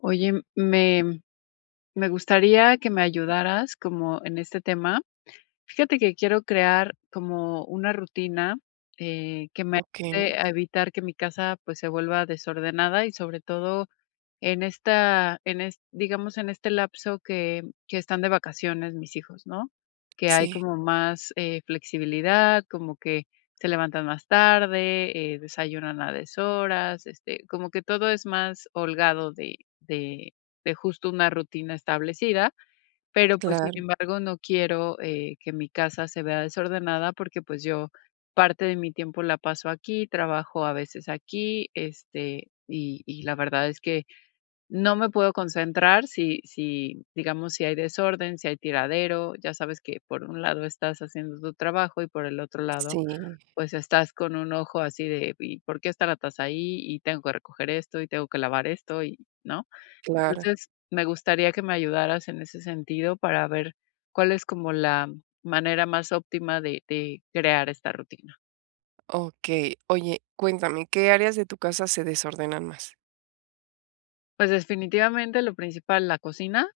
Oye, me -me gustaría, que me ayudaras, como en este tema. Fíjate que quiero crear, como una rutina, eh, que me Okey. ayude a evitar que mi casa, pues, se vuelva desordenada, y sobre todo, en esta en est digamos, en este lapso que que, están de vacaciones mis hijos, ¿no?, que hay Sí. como más, eh, flexibilidad, como que se levantan más tarde, eh, desayunan a deshoras, este, como que todo es más holgado de de de, justo, una rutina establecida. Pero, pues, sin Claro. embargo, no quiero, eh, que mi casa se vea desordenada, porque, pues, yo, parte de mi tiempo, la paso aquí, trabajo a veces aquí. Este, y y la verdad es que, no me puedo concentrar, si si, digamos, si hay desorden, si hay tiradero. Ya sabes que, por un lado estás haciendo tu trabajo, y por el otro lado, Sí. pues estás con un ojo, así de: "¿Y por qué está la taza ahí? Y tengo que recoger esto, y tengo que lavar esto, y", ¿no? Claro. Entonces, me gustaría que me ayudaras en ese sentido, para ver, cuál es, como la manera más óptima de de crear esta rutina. Okey. Oye, cuéntame, ¿qué áreas de tu casa se desordenan más? Pues, definitivamente lo principal, la cocina,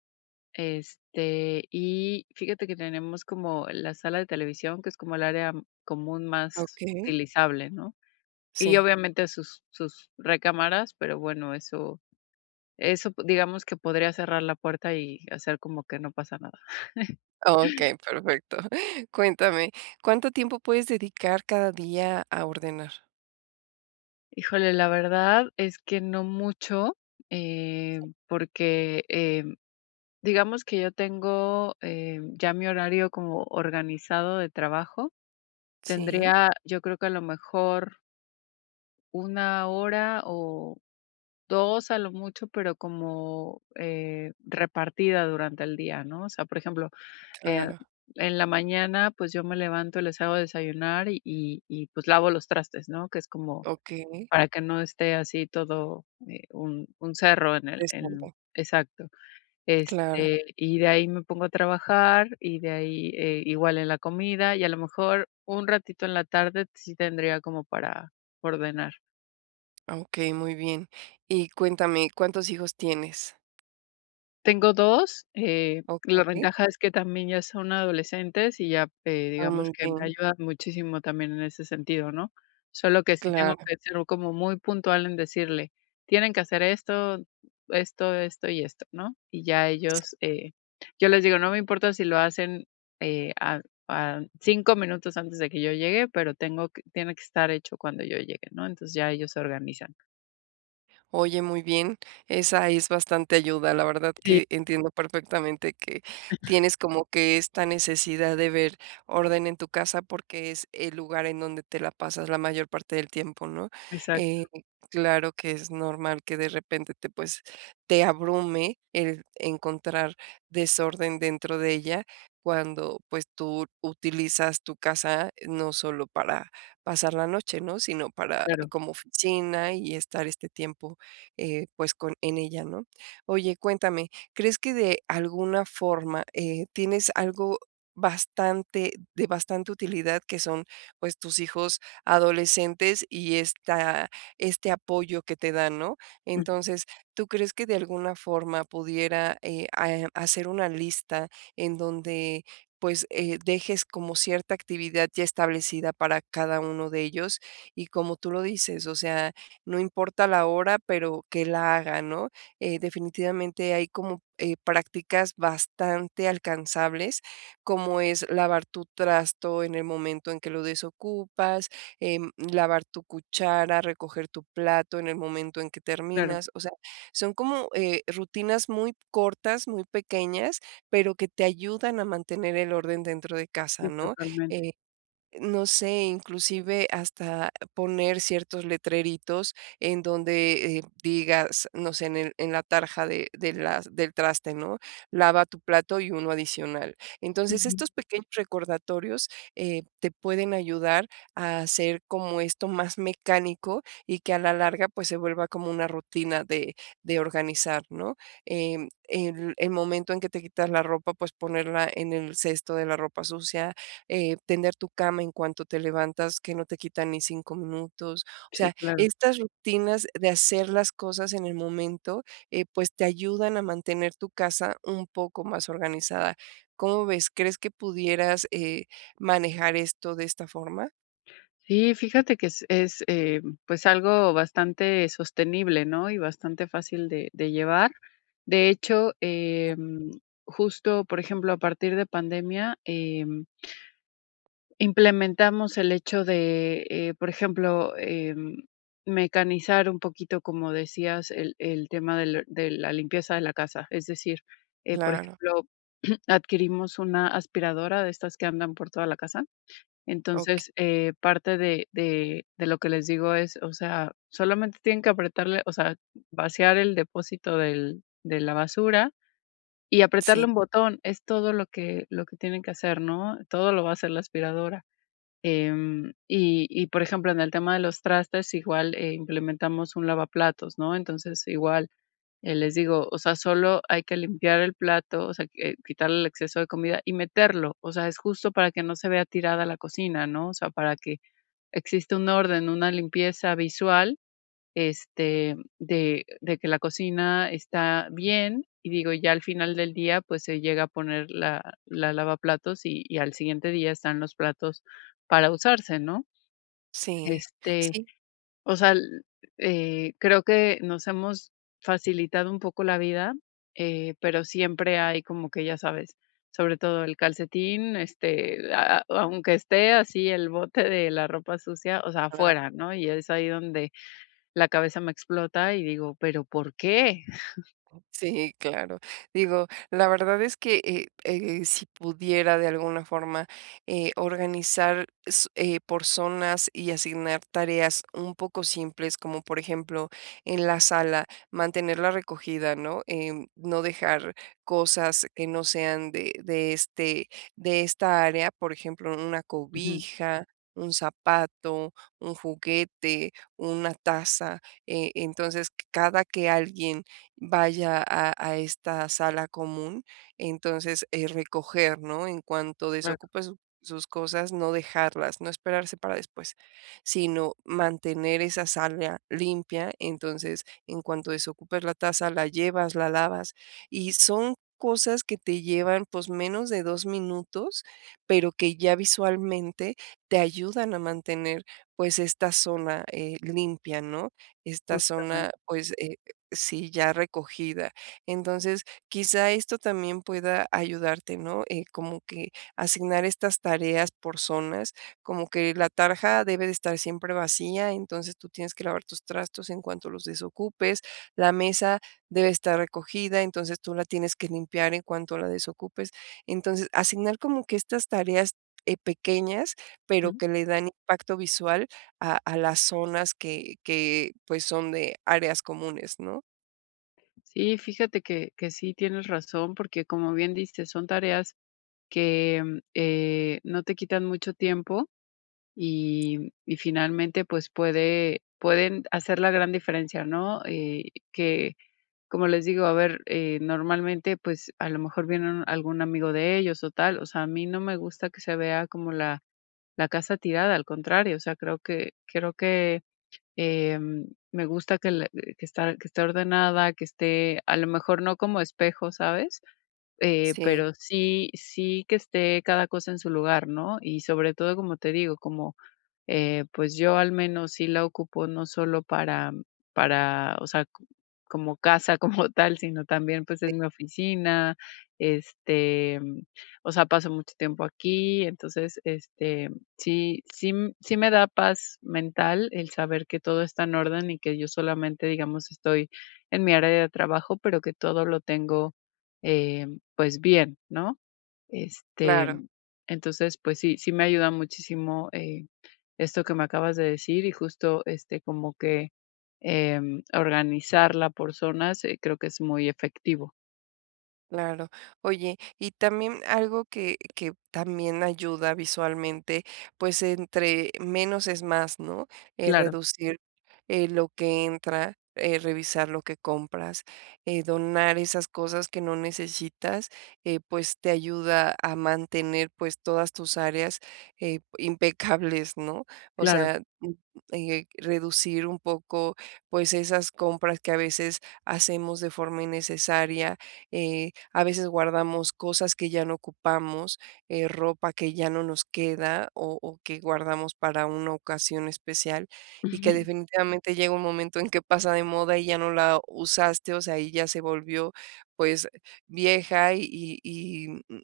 este, y fíjate que tenemos como la sala de televisión, que es como el área, mm, común más Okey. utilizable, ¿no? Y Sí. obviamente, sus sus recámaras, pero bueno, eso eso b digamos que podría cerrar la puerta y hacer como que no pasa nada. Okey, perfecto. Cuéntame, ¿cuánto tiempo puedes dedicar cada día a ordenar? Híjole, la verdad es que no mucho, em, porque, em, digamos que yo tengo, em, ya mi horario como organizado de trabajo. Sí. Tendría yo, creo que a lo mejor 1 hora o 2 a lo mucho, pero como, eh, repartida durante el día, ¿no? O sea, por ejemplo, eh, Claro. en la mañana, pues yo me levanto, les hago de desayunar y y y pues lavo los trastes, ¿no?, que es como Okey. para que no esté así todo, eh, un un cerro en el en [unintelligible] exacto. Claro. Este, y de ahí me pongo a trabajar, y de ahí, eh, igual en la comida y a lo mejor un ratito en la tarde sí tendría como para ordenar. Ah, okey, muy bien. Y cuéntame, ¿cuántos hijos tienes? Tengo 2, eh, la Okey. ventaja es que también ya son adolescentes, y ya, eh, Ah, digamos, muy que me bien. ayudan muchísimo también en ese sentido, ¿no? Solo que sí tengo Claro. que ser como muy puntual en decirle: "Tienen que hacer esto, esto, esto y esto", ¿no? Y ya Sí. ellos eh, yo les digo: "No me importa si lo hacen, eh, a a 5 minutos antes de que yo llegue, pero tengo que tiene que estar hecho cuando yo llegue, ¿no? Entonces ya ellos se organizan. Oye, muy bien, esa es bastante ayuda. La verdad Sí. que entiendo perfectamente que tienes como que esta necesidad de ver orden en tu casa, porque es el lugar en donde te la pasas la mayor parte del tiempo, ¿no? Exacto. Eh, claro que es normal que de repente te, pues, te abrume el encontrar desorden dentro de ella, cuando, pues, tú utilizas tu casa, eh, no solo para pasar la noche, ¿no?, sino para Claro. como oficina, y estar este tiempo, eh, pues con en ella, ¿no? Oye, cuéntame, ¿crees que de alguna forma, eh, tienes algo bastante de bastante utilidad que son, pues, tus hijos adolescentes, y esta este apoyo que te dan, ¿no? Ujú. Entonces, ¿tú crees que de alguna forma pudiera, eh, ah, em, hacer una lista en donde, pues, eh, dejes como cierta actividad ya establecida para cada uno de ellos. Y como tú lo dices, o sea, no importa la hora, pero que la haga, ¿no? Eh, definitivamente hay como, eh, prácticas bastante alcanzables, como es lavar tu trasto en el momento en que lo desocupas, em, lavar tu cuchara, recoger tu plato en el momento en que Claro. terminas. O sea, son como, eh, rutinas muy cortas, muy pequeñas, pero que te ayudan a mantener el orden dentro de casa, Sí, ¿no? totalmente. Eh, no sé, inclusive, hasta poner ciertos letreritos en donde, eh, digas, no sé, en el en la tarja de de las del traste, ¿no?,"Lava tu plato y uno adicional". Entonces, estos Ujú. pequeños recordatorios, eh, te pueden ayudar a hacer como esto más mecánico, y que a la larga, pues, se vuelva como una rutina de de organizar, ¿no? Em, el el momento en que te quitas la ropa, pues, ponerla en el cesto de la ropa sucia, em, tender tu cama en cuanto te levantas, que no te quitan ni 5 minutos. O Sí, sea, claro. estas rutinas de hacer las cosas en el momento, eh, pues, te ayudan a mantener tu casa un poco más organizada. ¿Cómo ves? ¿Crees que pudieras eh manejar esto de esta forma? Sí, fíjate que es es, eh, pues, algo bastante sostenible, ¿no?, y bastante fácil de de llevar, de hecho, em, justo, por ejemplo, a partir de pandemia, em implementamos el hecho de, eh, por ejemplo, eh, mecanizar un poquito, como decías, el el tema del de la limpieza de la casa, es decir, eh, por Claro. ejemplo, adquirimos una aspiradora de estas que andan por toda la casa, Okey. entonces, eh, parte de de de lo que les digo es, o sea, solamente tienen que apretarle, o sea, vaciar el depósito del de la basura y apretarle Sí. un botón, es todo lo que lo que tienen que hacer, ¿no?, todo lo va a hacer la aspiradora, em, y y por ejemplo, en el tema de los trastes, igual, eh, implementamos un lavaplatos, ¿no?, entonces, igual, eh, les digo, o sea, solo hay que limpiar el plato, o sea, quitarle el exceso de comida y meterlo, o sea, es justo para que no se vea tirada la cocina, ¿no?, o sea, para que exista un orden, una limpieza visual, este, de de que la cocina está bien, y digo, ya al final del día, pues, se llega a poner la la lavaplatos y al siguiente día están los platos para usarse, ¿no?, Sí, este, sí. o sea, l eh, creo que nos hemos facilitado un poco la vida, eh, pero siempre hay como que, ya sabes, sobre todo el calcetín, este, ah ah, aunque esté así el bote de la ropa sucia, o sea, [unintelligible] afuera ¿no?, y es ahí donde la cabeza me explota y digo, ¿pero por qué? Sí, claro, digo, la verdad es que, eh eh eh, si pudiera de alguna forma, eh, organizar s eh, por zonas y asignar tareas un poco simples, como por ejemplo, en la sala, mantener la recogida, ¿no?, eh, no dejar cosas que no sean de de, este, de esta área, por ejemplo, una Ujú. cobija, un zapato, un juguete, una taza, eh, entonces cada que alguien vaya a a esta sala común, entonces, eh, recoger, ¿no?, en cuanto Claro. desocupe su sus cosas, no dejarlas, no esperarse para después, sino, mantener esa área limpia, entonces, en cuanto desocupes la taza, la llevas, la lavas, y son cosas que te llevan, pues, menos de 2 minutos, pero que ya visualmente te ayudan a mantener, pues, esta zona, eh, limpia, ¿no?, esta Justamente. zona, pues, eh, sí ya recogida, entonces quizá esto también pueda ayudarte, ¿no?, eh, como que asignar estas tareas por zonas, como que la tarja debe de estar siempre vacía, entonces tú tienes que lavar tus trastos en cuanto los desocupes, la mesa debe estar recogida, entonces tú la tienes que limpiar en cuanto la desocupes, entonces asignar como que estas tareas, eh, pequeñas, pero Jum. que le dan impacto visual a a las zonas que que, pues, son de áreas comunes, ¿no? Sí, fíjate que que sí tienes razón, porque como bien dices, son tareas que, eh, no te quitan mucho tiempo y y finalmente, pues, puede pueden hacer la gran diferencia, ¿no?, eh, que, como les digo, a ver, eh, normalmente, pues, a lo mejor viene algún amigo de ellos o tal, o sea, a mí no me gusta que se vea como la la casa tirada, al contrario, o sea, creo que creo que, em, me gusta que le que está que esté ordenada, que esté, a lo mejor no como espejo, ¿sabes?, eh, Sí. pero sí sí que esté cada cosa en su lugar, ¿no?, y sobre todo, como te digo, como, eh, pues, yo al menos sí la ocupo no solo para para, o sea, co como casa como tal, sino también, pues, es Eh. mi oficina, este, o sea, paso mucho tiempo aquí, entonces, este, sí sí m sí me da paz mental el saber que todo está en orden y que yo solamente, digamos, estoy en mi área de trabajo, pero que todo lo tengo, eh, pues, bien, ¿no?, este, Claro. entonces, pues sí, sí me ayuda muchísimo, eh, esto que me acabas de decir y justo, este, como que, em, organizarla por zonas, creo que es muy efectivo. Claro. Oye, y también algo que que también ayuda visualmente, pues entre menos es más, ¿no?, eh, Claro. reducir, eh, lo que entra, eh, revisar lo que compras, eh, donar esas cosas que no necesitas, eh, pues te ayuda a mantener, pues, todas tus áreas, eh, impecables, ¿no?, o Claro. sea, mm, eh, reducir un poco, pues esas compras que a veces hacemos de forma innecesaria, eh, a veces guardamos cosas que ya no ocupamos, eh, ropa que ya no nos queda o o que guardamos para una ocasión especial y que Ujú. definitivamente llega un momento en que pasa de moda y ya no la usaste, o sea, y ya se volvió pues vieja y y, mm,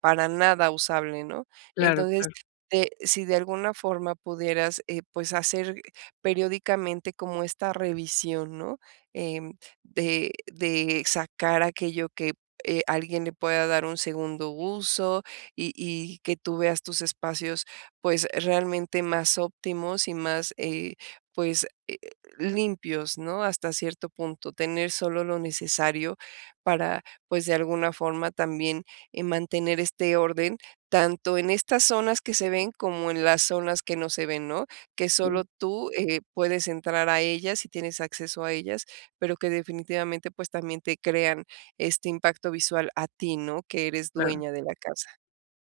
para nada usable, ¿no?, Claro, entonces claro. te si de alguna forma pudieras, eh, pues hacer periódicamente como esta revisión, ¿no?, em, de de sacar aquello que, eh, alguien le pueda dar un segundo uso y y que tú veas tus espacios, pues, realmente más óptimos y más, eh, pues, eh, limpios, ¿no?, hasta cierto punto, tener solo lo necesario para, pues, de alguna forma también, eh, mantener este orden, tanto en estas zonas que se ven como en las zonas que no se ven, ¿no?, que [unintelligible] solo tú, eh, puedes entrar a ellas y tienes acceso a ellas, pero que definitivamente, pues también te crean este impacto visual a ti, ¿no?, que eres Claro. dueña de la casa.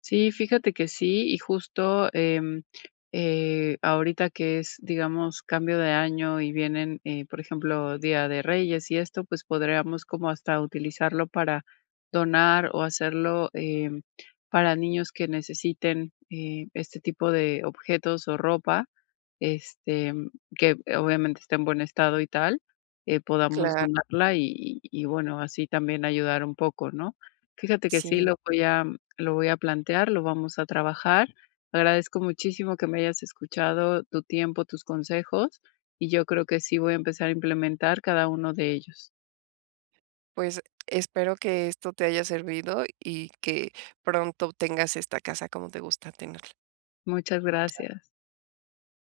Sí, fíjate que sí, y justo, em, eh, ahorita que es, digamos, cambio de año y vienen, eh, por ejemplo, Día de Reyes y esto, pues podríamos como hasta utilizarlo para donar o hacerlo, em, para niños que necesiten, eh, este tipo de objetos o ropa, este, que obviamente esté en buen estado y tal, eh, podamos Claro. donarla y y y bueno, así también ayudar un poco, ¿no?, fíjate que sí Sí. lo voy a lo voy a plantear, lo vamos a trabajar. Agradezco muchísimo que me hayas escuchado, tu tiempo, tus consejos, y yo creo que sí voy a empezar a implementar cada 1 de ellos. Pues espero que esto te haya servido y que pronto tengas esta casa como te gusta tenerla. Muchas Claro. gracias.